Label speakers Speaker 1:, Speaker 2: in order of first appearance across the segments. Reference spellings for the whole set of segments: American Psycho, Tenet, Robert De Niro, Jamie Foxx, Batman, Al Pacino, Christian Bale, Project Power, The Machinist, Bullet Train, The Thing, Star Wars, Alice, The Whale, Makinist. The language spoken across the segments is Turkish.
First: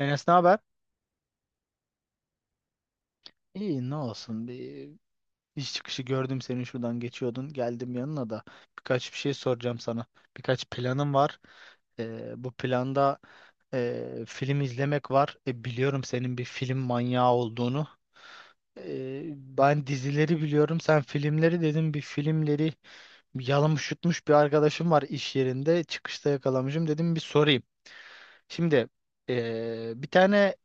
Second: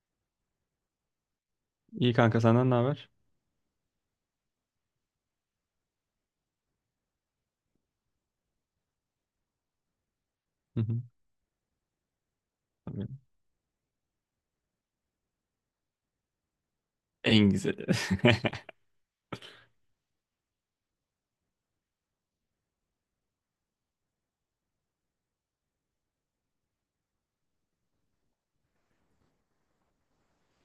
Speaker 1: Enes ne haber?
Speaker 2: İyi kanka, senden ne haber?
Speaker 1: İyi ne olsun, bir iş çıkışı gördüm seni, şuradan geçiyordun, geldim yanına da birkaç bir şey soracağım sana, birkaç
Speaker 2: Hı hı.
Speaker 1: planım var. Bu
Speaker 2: Tabii.
Speaker 1: planda film izlemek var. Biliyorum senin bir film manyağı
Speaker 2: En güzeli.
Speaker 1: olduğunu. Ben dizileri biliyorum, sen filmleri, dedim bir filmleri yalamış yutmuş bir arkadaşım var iş yerinde, çıkışta yakalamışım, dedim bir sorayım. Şimdi bir tane,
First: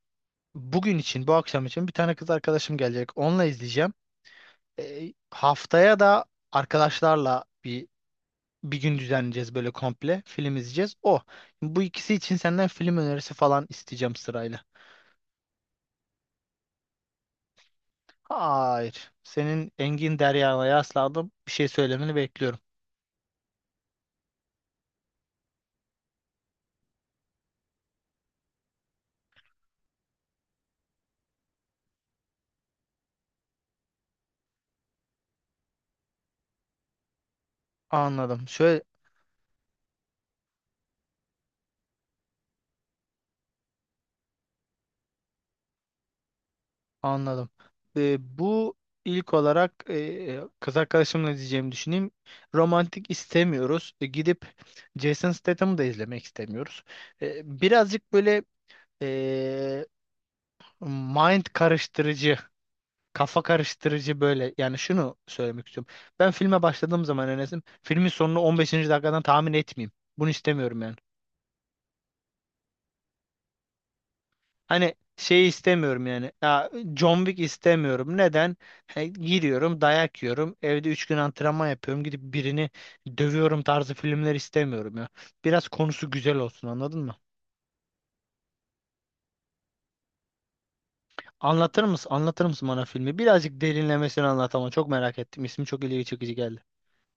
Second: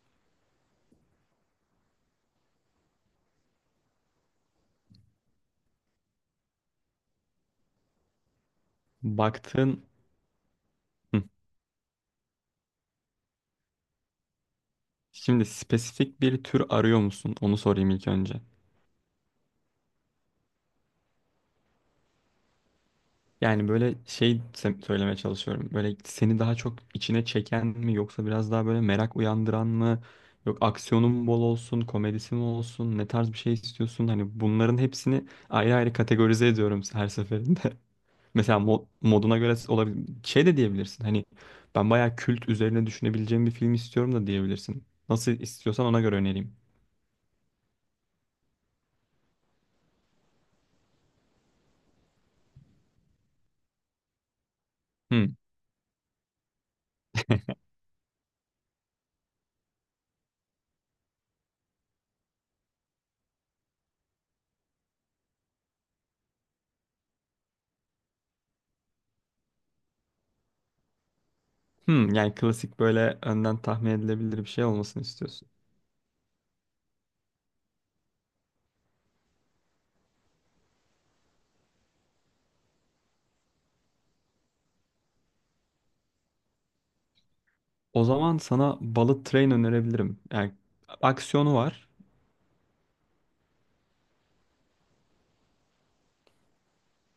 Speaker 1: bugün için, bu akşam için bir tane kız arkadaşım gelecek. Onunla izleyeceğim. Haftaya da arkadaşlarla bir gün düzenleyeceğiz böyle
Speaker 2: Baktığın
Speaker 1: komple. Film izleyeceğiz. O.
Speaker 2: Hı.
Speaker 1: Bu ikisi için senden film önerisi falan isteyeceğim sırayla.
Speaker 2: Şimdi spesifik bir tür arıyor musun? Onu sorayım ilk önce.
Speaker 1: Hayır. Senin Engin Derya'ya yasladım. Bir şey söylemeni bekliyorum.
Speaker 2: Yani böyle söylemeye çalışıyorum. Böyle seni daha çok içine çeken mi, yoksa biraz daha böyle merak uyandıran mı? Yok, aksiyonun mu bol olsun, komedisi mi olsun, ne tarz bir şey istiyorsun? Hani bunların hepsini ayrı ayrı kategorize ediyorum her seferinde.
Speaker 1: Anladım.
Speaker 2: Mesela
Speaker 1: Şöyle.
Speaker 2: moduna göre olabilir. Şey de diyebilirsin. Hani ben bayağı kült üzerine düşünebileceğim bir film istiyorum da diyebilirsin. Nasıl istiyorsan ona göre önereyim.
Speaker 1: Anladım. Bu ilk olarak kız arkadaşımla diyeceğimi düşüneyim. Romantik istemiyoruz. Gidip Jason
Speaker 2: Hmm.
Speaker 1: Statham'ı da izlemek istemiyoruz. Birazcık böyle e, mind karıştırıcı, kafa karıştırıcı böyle. Yani şunu söylemek istiyorum. Ben filme başladığım zaman, Enes'im, filmin sonunu 15'inci dakikadan tahmin etmeyeyim. Bunu istemiyorum yani.
Speaker 2: Hmm. Yani klasik böyle önden tahmin edilebilir bir şey
Speaker 1: Hani
Speaker 2: olmasını
Speaker 1: şey
Speaker 2: istiyorsun.
Speaker 1: istemiyorum yani. Ya, John Wick istemiyorum. Neden? He, giriyorum, dayak yiyorum. Evde 3 gün antrenman yapıyorum. Gidip birini dövüyorum tarzı filmler istemiyorum ya. Biraz konusu güzel olsun, anladın mı?
Speaker 2: O zaman sana Bullet Train önerebilirim. Yani aksiyonu
Speaker 1: Anlatır
Speaker 2: var.
Speaker 1: mısın? Anlatır mısın bana filmi? Birazcık derinlemesine anlat ama çok merak ettim. İsmi çok ilgi çekici geldi.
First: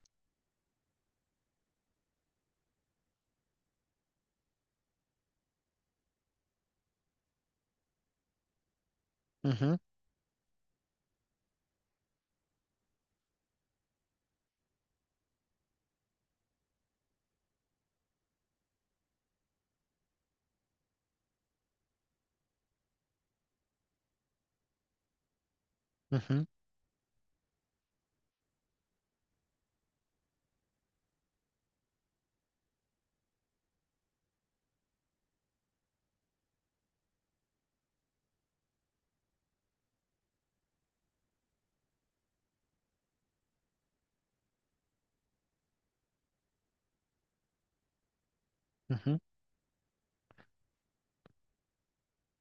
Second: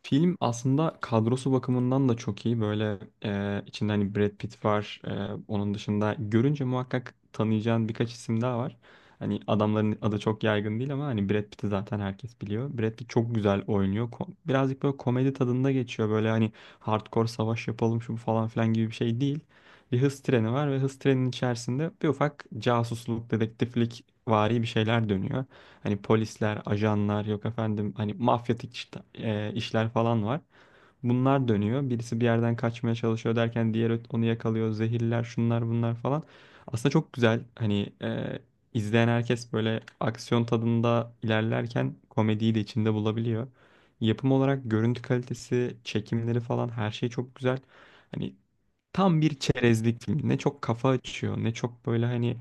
Speaker 2: Film aslında kadrosu bakımından da çok iyi. Böyle içinde hani Brad Pitt var. Onun dışında görünce muhakkak tanıyacağın birkaç isim daha var. Hani
Speaker 1: Hı hı
Speaker 2: adamların adı çok yaygın değil ama hani Brad Pitt'i zaten herkes biliyor. Brad Pitt çok güzel oynuyor. Birazcık böyle komedi tadında geçiyor. Böyle hani hardcore savaş yapalım şu bu falan filan gibi bir şey değil. Bir hız treni var ve hız treninin içerisinde bir ufak casusluk, dedektiflik vari bir şeyler dönüyor. Hani
Speaker 1: hı hı
Speaker 2: polisler, ajanlar yok efendim, hani mafyatik işler falan var. Bunlar dönüyor. Birisi bir yerden kaçmaya çalışıyor derken diğer onu yakalıyor. Zehirler, şunlar bunlar falan. Aslında çok güzel. Hani izleyen herkes böyle aksiyon tadında ilerlerken komediyi de içinde bulabiliyor. Yapım olarak görüntü kalitesi, çekimleri falan her şey çok güzel. Hani
Speaker 1: hı hı.
Speaker 2: tam bir çerezlik film. Ne çok kafa açıyor, ne çok böyle hani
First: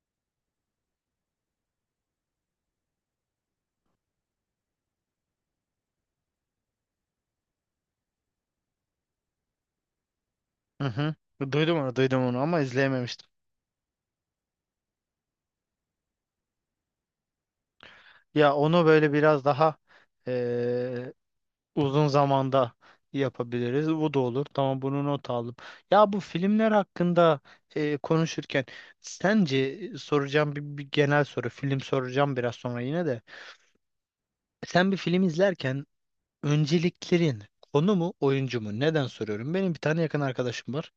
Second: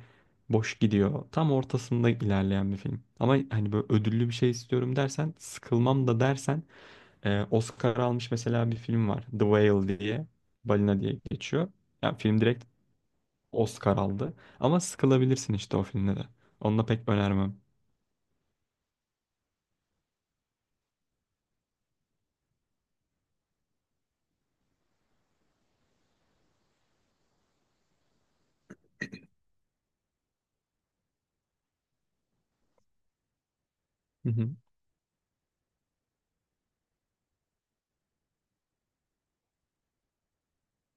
Speaker 2: boş gidiyor. Tam ortasında ilerleyen bir film. Ama hani böyle ödüllü bir şey istiyorum dersen, sıkılmam da dersen Oscar almış mesela bir film var. The Whale diye.
Speaker 1: Hı
Speaker 2: Balina
Speaker 1: hı.
Speaker 2: diye geçiyor.
Speaker 1: Duydum onu,
Speaker 2: Yani
Speaker 1: duydum onu
Speaker 2: film
Speaker 1: ama
Speaker 2: direkt
Speaker 1: izleyememiştim.
Speaker 2: Oscar aldı. Ama sıkılabilirsin işte o filmde de. Onu da pek önermem.
Speaker 1: Ya onu böyle biraz daha uzun zamanda yapabiliriz. Bu da olur. Tamam, bunu not aldım. Ya bu filmler hakkında konuşurken sence soracağım bir genel soru. Film soracağım biraz sonra yine de.
Speaker 2: Hı hı,
Speaker 1: Sen bir film izlerken önceliklerin konu mu oyuncu mu? Neden soruyorum? Benim bir tane yakın arkadaşım var.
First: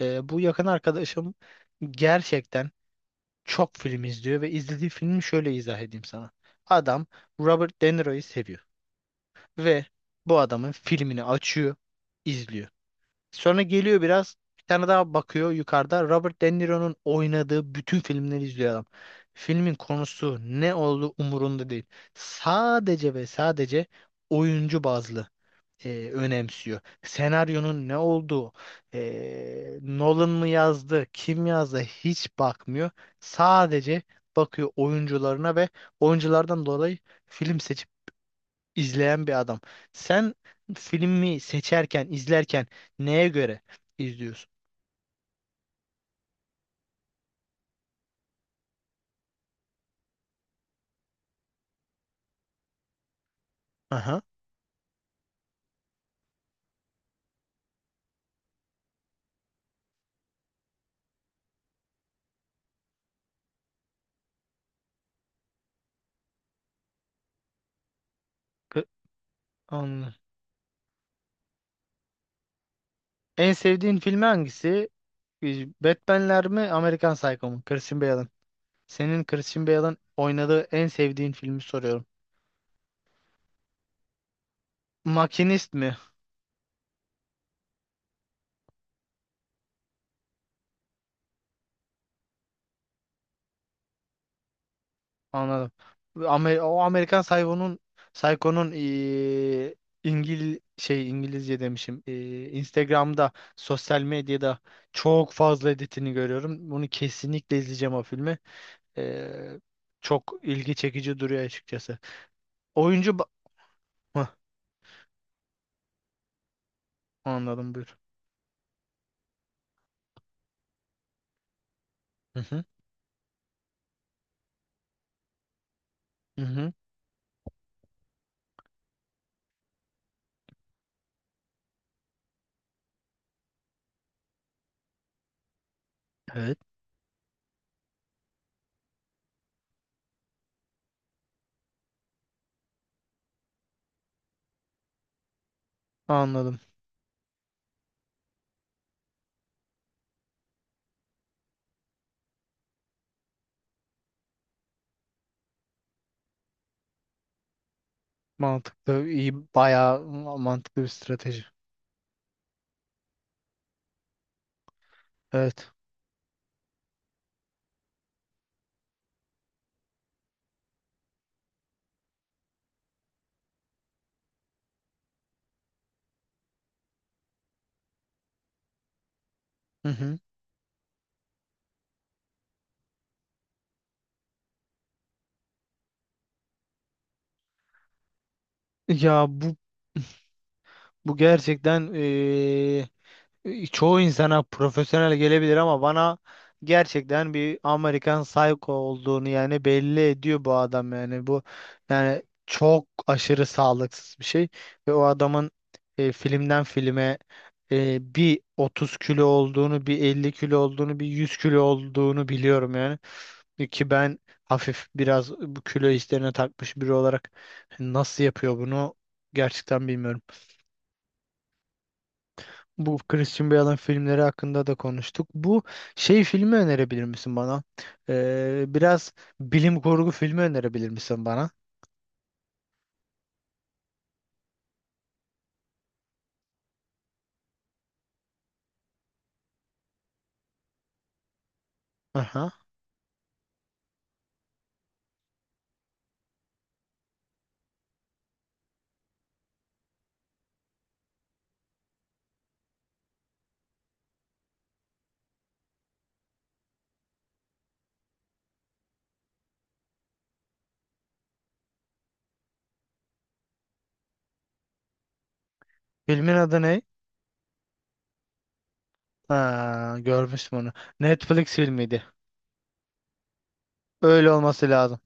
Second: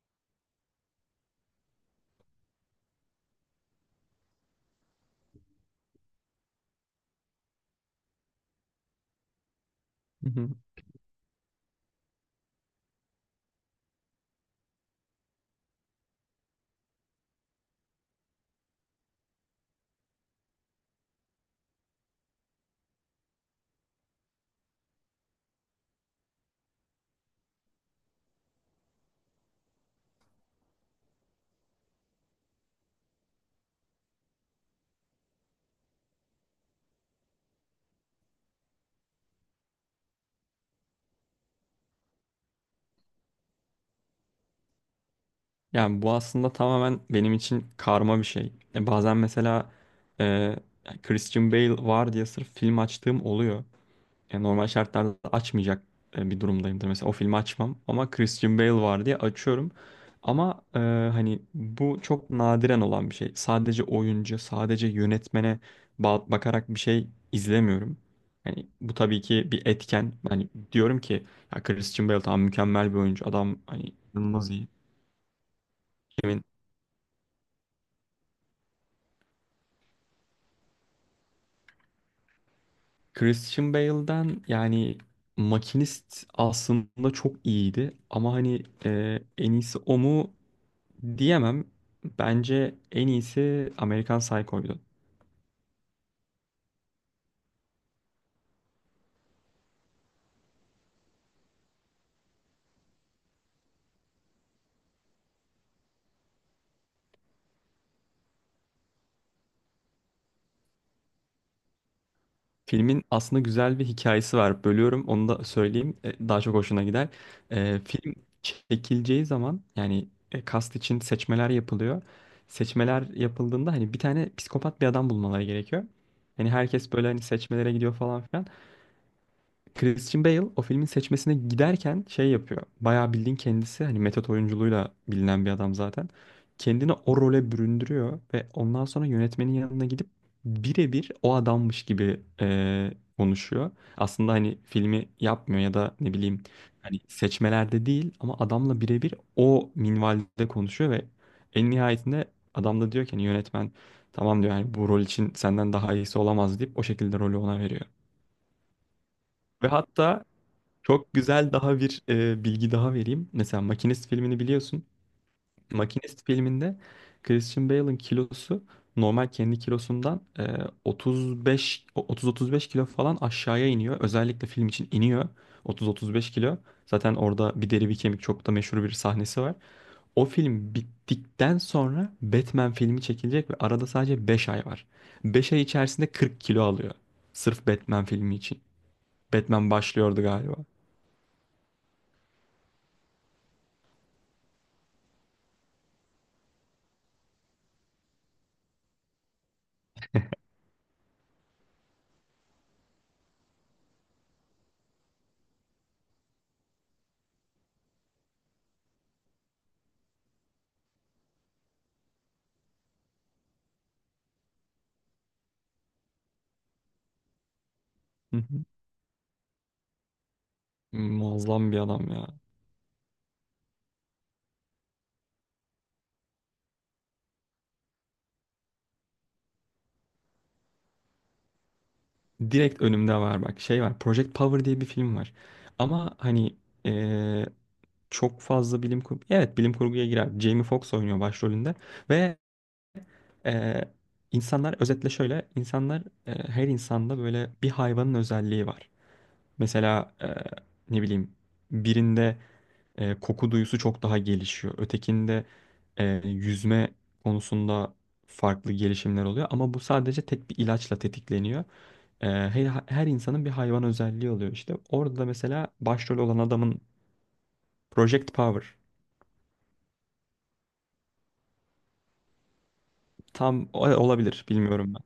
Speaker 1: Bu yakın arkadaşım gerçekten çok film izliyor ve izlediği filmi şöyle izah edeyim sana. Adam Robert De Niro'yu seviyor ve
Speaker 2: hı
Speaker 1: bu
Speaker 2: hı.
Speaker 1: adamın filmini açıyor, izliyor. Sonra geliyor biraz, bir tane daha bakıyor yukarıda. Robert De Niro'nun oynadığı bütün filmleri izliyor adam. Filmin konusu ne olduğu umurunda değil. Sadece ve sadece oyuncu bazlı önemsiyor. Senaryonun ne olduğu, Nolan mı yazdı, kim yazdı hiç bakmıyor. Sadece bakıyor oyuncularına ve oyunculardan dolayı film seçimi izleyen bir adam. Sen filmi seçerken, izlerken neye göre izliyorsun?
Speaker 2: Yani bu aslında tamamen benim için karma bir şey. Bazen mesela e, Christian Bale var diye sırf film açtığım oluyor.
Speaker 1: Aha.
Speaker 2: Yani normal şartlarda açmayacak bir durumdayımdır. Mesela o filmi açmam ama Christian Bale var diye açıyorum. Ama hani bu çok nadiren olan bir şey. Sadece oyuncu, sadece yönetmene bakarak bir şey izlemiyorum. Yani
Speaker 1: K-
Speaker 2: bu tabii ki bir etken.
Speaker 1: Anladım.
Speaker 2: Hani diyorum ki ya Christian Bale tamam, mükemmel bir oyuncu.
Speaker 1: En
Speaker 2: Adam hani
Speaker 1: sevdiğin filmi
Speaker 2: inanılmaz iyi.
Speaker 1: hangisi? Ee,
Speaker 2: Emin.
Speaker 1: Batman'ler mi, Amerikan Psycho mu? Christian Bale'ın. Senin Christian Bale'ın oynadığı en sevdiğin filmi soruyorum.
Speaker 2: Christian Bale'den yani
Speaker 1: Makinist mi?
Speaker 2: Makinist aslında çok iyiydi ama hani en iyisi o mu, diyemem. Bence en iyisi American Psycho'ydu.
Speaker 1: Anladım. O Amerikan Psycho'nun İngilizce demişim. Instagram'da, sosyal medyada çok fazla editini görüyorum. Bunu kesinlikle izleyeceğim, o filmi. Eee, çok ilgi çekici duruyor açıkçası.
Speaker 2: Filmin
Speaker 1: Oyuncu ba-
Speaker 2: aslında güzel bir
Speaker 1: Hıh,
Speaker 2: hikayesi var. Bölüyorum, onu da söyleyeyim. Daha çok hoşuna gider.
Speaker 1: anladım, buyur.
Speaker 2: Film çekileceği zaman yani kast için seçmeler yapılıyor.
Speaker 1: Hı hı.
Speaker 2: Seçmeler yapıldığında hani bir tane psikopat bir adam bulmaları gerekiyor.
Speaker 1: Hı
Speaker 2: Hani
Speaker 1: hı.
Speaker 2: herkes böyle hani seçmelere gidiyor falan filan. Christian Bale o filmin seçmesine giderken şey yapıyor. Bayağı bildiğin kendisi hani metot oyunculuğuyla bilinen bir adam zaten.
Speaker 1: Evet.
Speaker 2: Kendini o role büründürüyor ve ondan sonra yönetmenin yanına gidip birebir o adammış gibi konuşuyor. Aslında hani filmi yapmıyor ya da ne bileyim
Speaker 1: Anladım.
Speaker 2: hani seçmelerde değil ama adamla birebir o minvalde konuşuyor ve en nihayetinde adam da diyor ki hani yönetmen tamam diyor yani bu rol için senden daha iyisi olamaz, deyip o şekilde rolü ona veriyor.
Speaker 1: Mantıklı, iyi,
Speaker 2: Ve
Speaker 1: bayağı
Speaker 2: hatta
Speaker 1: mantıklı bir
Speaker 2: çok
Speaker 1: strateji.
Speaker 2: güzel daha bir bilgi daha vereyim. Mesela Makinist filmini biliyorsun.
Speaker 1: Evet.
Speaker 2: Makinist filminde Christian Bale'ın kilosu normal kendi kilosundan 35 30-35 kilo falan aşağıya iniyor. Özellikle film için iniyor 30-35 kilo. Zaten orada bir deri bir kemik, çok da meşhur bir sahnesi var.
Speaker 1: Hı hı.
Speaker 2: O film bittikten sonra Batman filmi çekilecek ve arada sadece 5 ay var. 5 ay içerisinde 40 kilo alıyor. Sırf Batman filmi için.
Speaker 1: Ya
Speaker 2: Batman başlıyordu galiba.
Speaker 1: bu gerçekten çoğu insana profesyonel gelebilir ama bana gerçekten bir Amerikan Psycho olduğunu yani belli ediyor bu adam, yani bu, yani çok aşırı sağlıksız bir şey ve o adamın filmden filme bir 30 kilo olduğunu, bir 50 kilo olduğunu, bir 100 kilo olduğunu biliyorum yani. Ki ben hafif biraz bu kilo işlerine takmış biri olarak nasıl yapıyor bunu gerçekten bilmiyorum.
Speaker 2: Muazzam bir adam ya.
Speaker 1: Bu Christian Bale'ın filmleri hakkında da konuştuk. Bu şey filmi önerebilir misin bana? Biraz bilim kurgu filmi önerebilir misin bana?
Speaker 2: Direkt önümde var bak, şey var. Project Power diye bir film var. Ama hani eee, çok fazla bilim kurgu. Evet, bilim kurguya girer. Jamie Foxx oynuyor başrolünde. Ve
Speaker 1: Aha.
Speaker 2: eee, insanlar özetle şöyle. İnsanlar her insanda böyle bir hayvanın özelliği var. Mesela ne bileyim birinde koku duyusu çok daha gelişiyor. Ötekinde yüzme konusunda farklı gelişimler oluyor. Ama bu sadece tek bir ilaçla tetikleniyor. Her, her insanın bir hayvan özelliği oluyor işte. Orada da mesela başrol
Speaker 1: Filmin
Speaker 2: olan
Speaker 1: adı
Speaker 2: adamın
Speaker 1: ne?
Speaker 2: Project Power
Speaker 1: Ha, görmüştüm onu. Netflix filmiydi.
Speaker 2: tam
Speaker 1: Öyle
Speaker 2: olabilir,
Speaker 1: olması
Speaker 2: bilmiyorum
Speaker 1: lazım.
Speaker 2: ben.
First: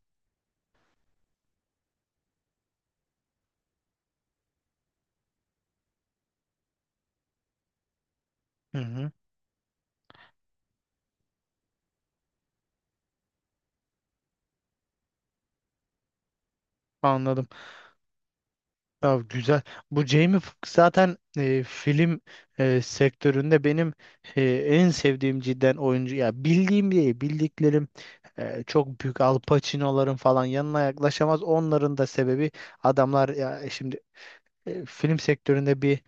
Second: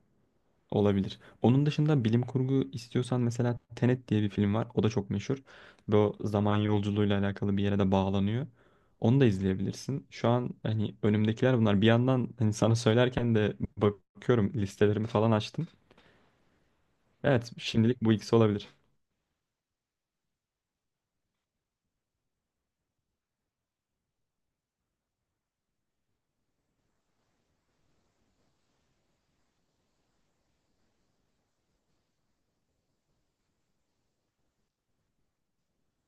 Speaker 2: Olabilir. Onun dışında bilim kurgu istiyorsan mesela Tenet diye bir film var. O da çok meşhur. Bu zaman yolculuğuyla alakalı bir yere de bağlanıyor.
Speaker 1: Hı hı,
Speaker 2: Onu da izleyebilirsin. Şu an hani önümdekiler bunlar. Bir yandan hani sana söylerken de bakıyorum, listelerimi falan açtım.
Speaker 1: anladım.
Speaker 2: Evet, şimdilik bu ikisi olabilir.
Speaker 1: Ya güzel. Bu Jamie Foxx zaten film sektöründe benim en sevdiğim cidden oyuncu. Ya bildiğim değil, bildiklerim çok büyük Al Pacino'ların falan yanına yaklaşamaz. Onların da sebebi, adamlar ya şimdi film sektöründe bir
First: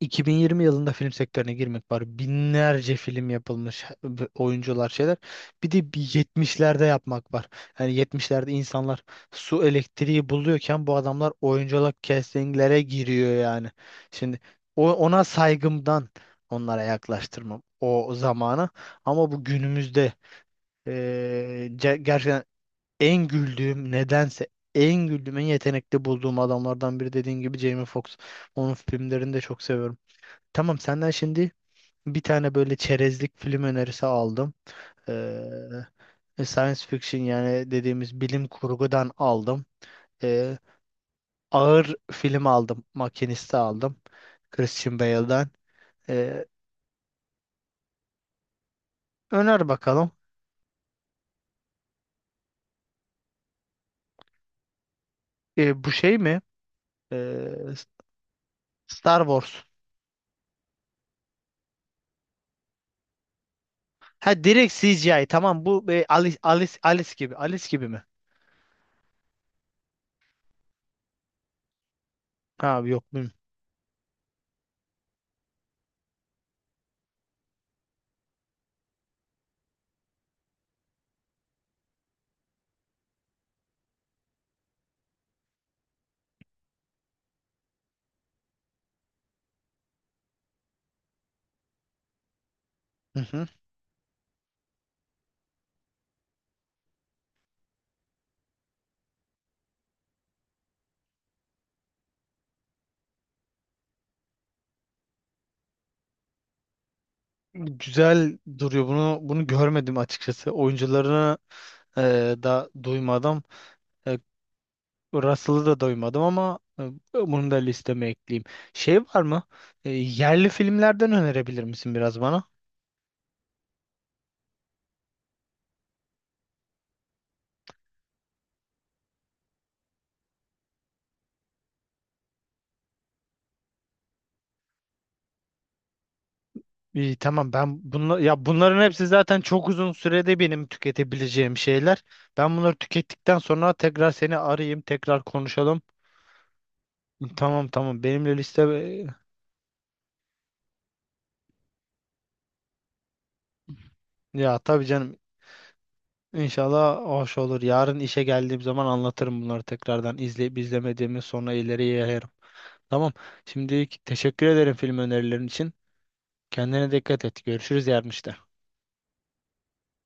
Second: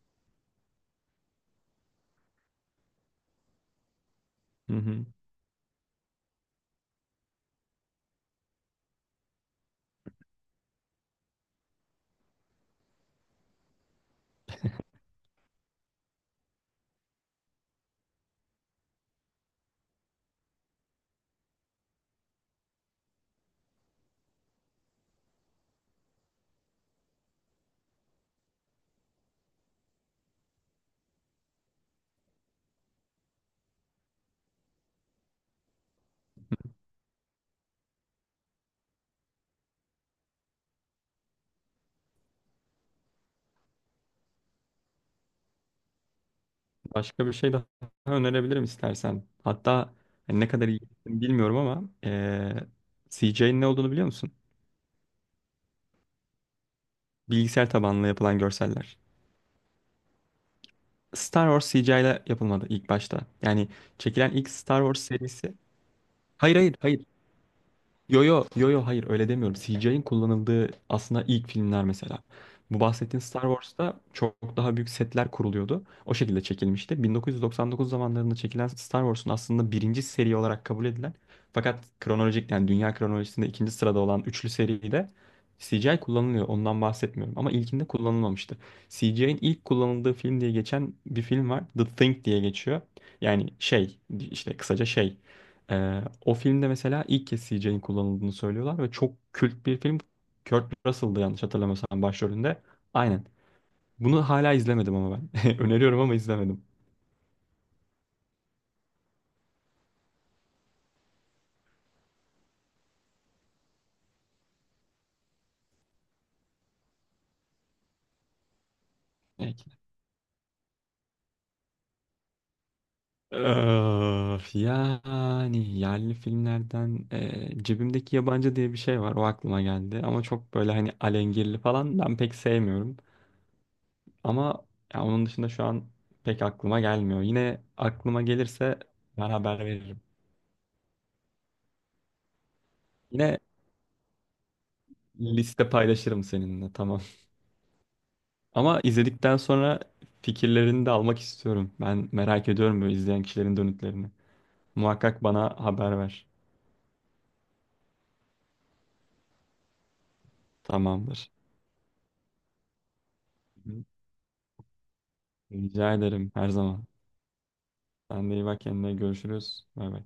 Speaker 1: 2020 yılında film sektörüne girmek var. Binlerce film yapılmış,
Speaker 2: Hı
Speaker 1: oyuncular,
Speaker 2: hı.
Speaker 1: şeyler. Bir de bir 70'lerde yapmak var. Yani 70'lerde insanlar su elektriği buluyorken bu adamlar oyunculuk castinglere giriyor yani. Şimdi ona saygımdan onlara yaklaştırmam o zamanı. Ama bu günümüzde gerçekten en güldüğüm, nedense en güldüğüm, en yetenekli bulduğum adamlardan biri dediğin gibi Jamie Foxx. Onun filmlerini de çok seviyorum. Tamam, senden şimdi bir tane böyle çerezlik film önerisi aldım. Science fiction yani dediğimiz bilim kurgudan aldım. Ee, ağır film aldım. Makinist'i aldım. Christian Bale'dan. Ee,
Speaker 2: Başka bir şey daha önerebilirim istersen.
Speaker 1: öner
Speaker 2: Hatta
Speaker 1: bakalım.
Speaker 2: hani ne kadar iyi bilmiyorum ama CGI'nin ne olduğunu biliyor musun?
Speaker 1: Bu şey mi? Ee,
Speaker 2: Bilgisayar tabanlı yapılan görseller.
Speaker 1: Star Wars.
Speaker 2: Star Wars CGI ile yapılmadı ilk başta. Yani çekilen
Speaker 1: Ha
Speaker 2: ilk
Speaker 1: direkt
Speaker 2: Star Wars
Speaker 1: CGI.
Speaker 2: serisi.
Speaker 1: Tamam, bu Alice,
Speaker 2: Hayır, hayır,
Speaker 1: Alice,
Speaker 2: hayır.
Speaker 1: Alice gibi. Alice gibi mi?
Speaker 2: Yo, yo, yo, yo, hayır öyle demiyorum. CGI'in kullanıldığı aslında ilk filmler mesela.
Speaker 1: Ha
Speaker 2: Bu
Speaker 1: yok.
Speaker 2: bahsettiğin Star Wars'ta çok daha büyük setler kuruluyordu. O şekilde çekilmişti. 1999 zamanlarında çekilen Star Wars'un aslında birinci seri olarak kabul edilen fakat kronolojik, yani dünya kronolojisinde ikinci sırada olan üçlü seride CGI kullanılıyor. Ondan bahsetmiyorum ama ilkinde kullanılmamıştı. CGI'in ilk kullanıldığı film diye geçen bir film var. The Thing diye geçiyor.
Speaker 1: Bilmiyorum.
Speaker 2: Yani şey işte kısaca şey o filmde mesela ilk kez CGI'nin kullanıldığını söylüyorlar ve çok kült bir film. Kurt Russell'dı yanlış hatırlamıyorsam başrolünde. Aynen. Bunu hala izlemedim ama ben. Öneriyorum ama izlemedim.
Speaker 1: Güzel duruyor. Bunu görmedim açıkçası. Oyuncularını e, da duymadım. E, Russell'ı da duymadım ama bunu da listeme ekleyeyim. Şey var mı?
Speaker 2: Peki.
Speaker 1: Yerli filmlerden önerebilir misin biraz bana?
Speaker 2: Öf, yani yerli filmlerden cebimdeki yabancı diye bir şey var. O aklıma geldi. Ama çok böyle hani alengirli falan ben pek sevmiyorum. Ama ya onun dışında şu an pek aklıma
Speaker 1: İyi,
Speaker 2: gelmiyor.
Speaker 1: tamam,
Speaker 2: Yine
Speaker 1: ben bunla,
Speaker 2: aklıma
Speaker 1: ya
Speaker 2: gelirse
Speaker 1: bunların hepsi
Speaker 2: ben
Speaker 1: zaten
Speaker 2: haber
Speaker 1: çok uzun
Speaker 2: veririm.
Speaker 1: sürede benim tüketebileceğim şeyler. Ben bunları tükettikten
Speaker 2: Yine
Speaker 1: sonra tekrar seni arayayım, tekrar
Speaker 2: liste
Speaker 1: konuşalım.
Speaker 2: paylaşırım seninle. Tamam.
Speaker 1: Tamam tamam, benimle liste
Speaker 2: Ama izledikten sonra fikirlerini de almak istiyorum. Ben merak ediyorum böyle izleyen kişilerin dönütlerini.
Speaker 1: ya tabii canım.
Speaker 2: Muhakkak bana haber ver.
Speaker 1: İnşallah hoş olur. Yarın işe geldiğim zaman anlatırım bunları tekrardan. İzleyip izlemediğimi
Speaker 2: Tamamdır.
Speaker 1: sonra ileriye yayarım. Tamam.
Speaker 2: Hı.
Speaker 1: Şimdilik teşekkür ederim film önerilerin için.
Speaker 2: Rica ederim, her zaman.
Speaker 1: Kendine dikkat et. Görüşürüz yarın
Speaker 2: Sen de
Speaker 1: işte.
Speaker 2: iyi bak kendine. Görüşürüz. Bay bay.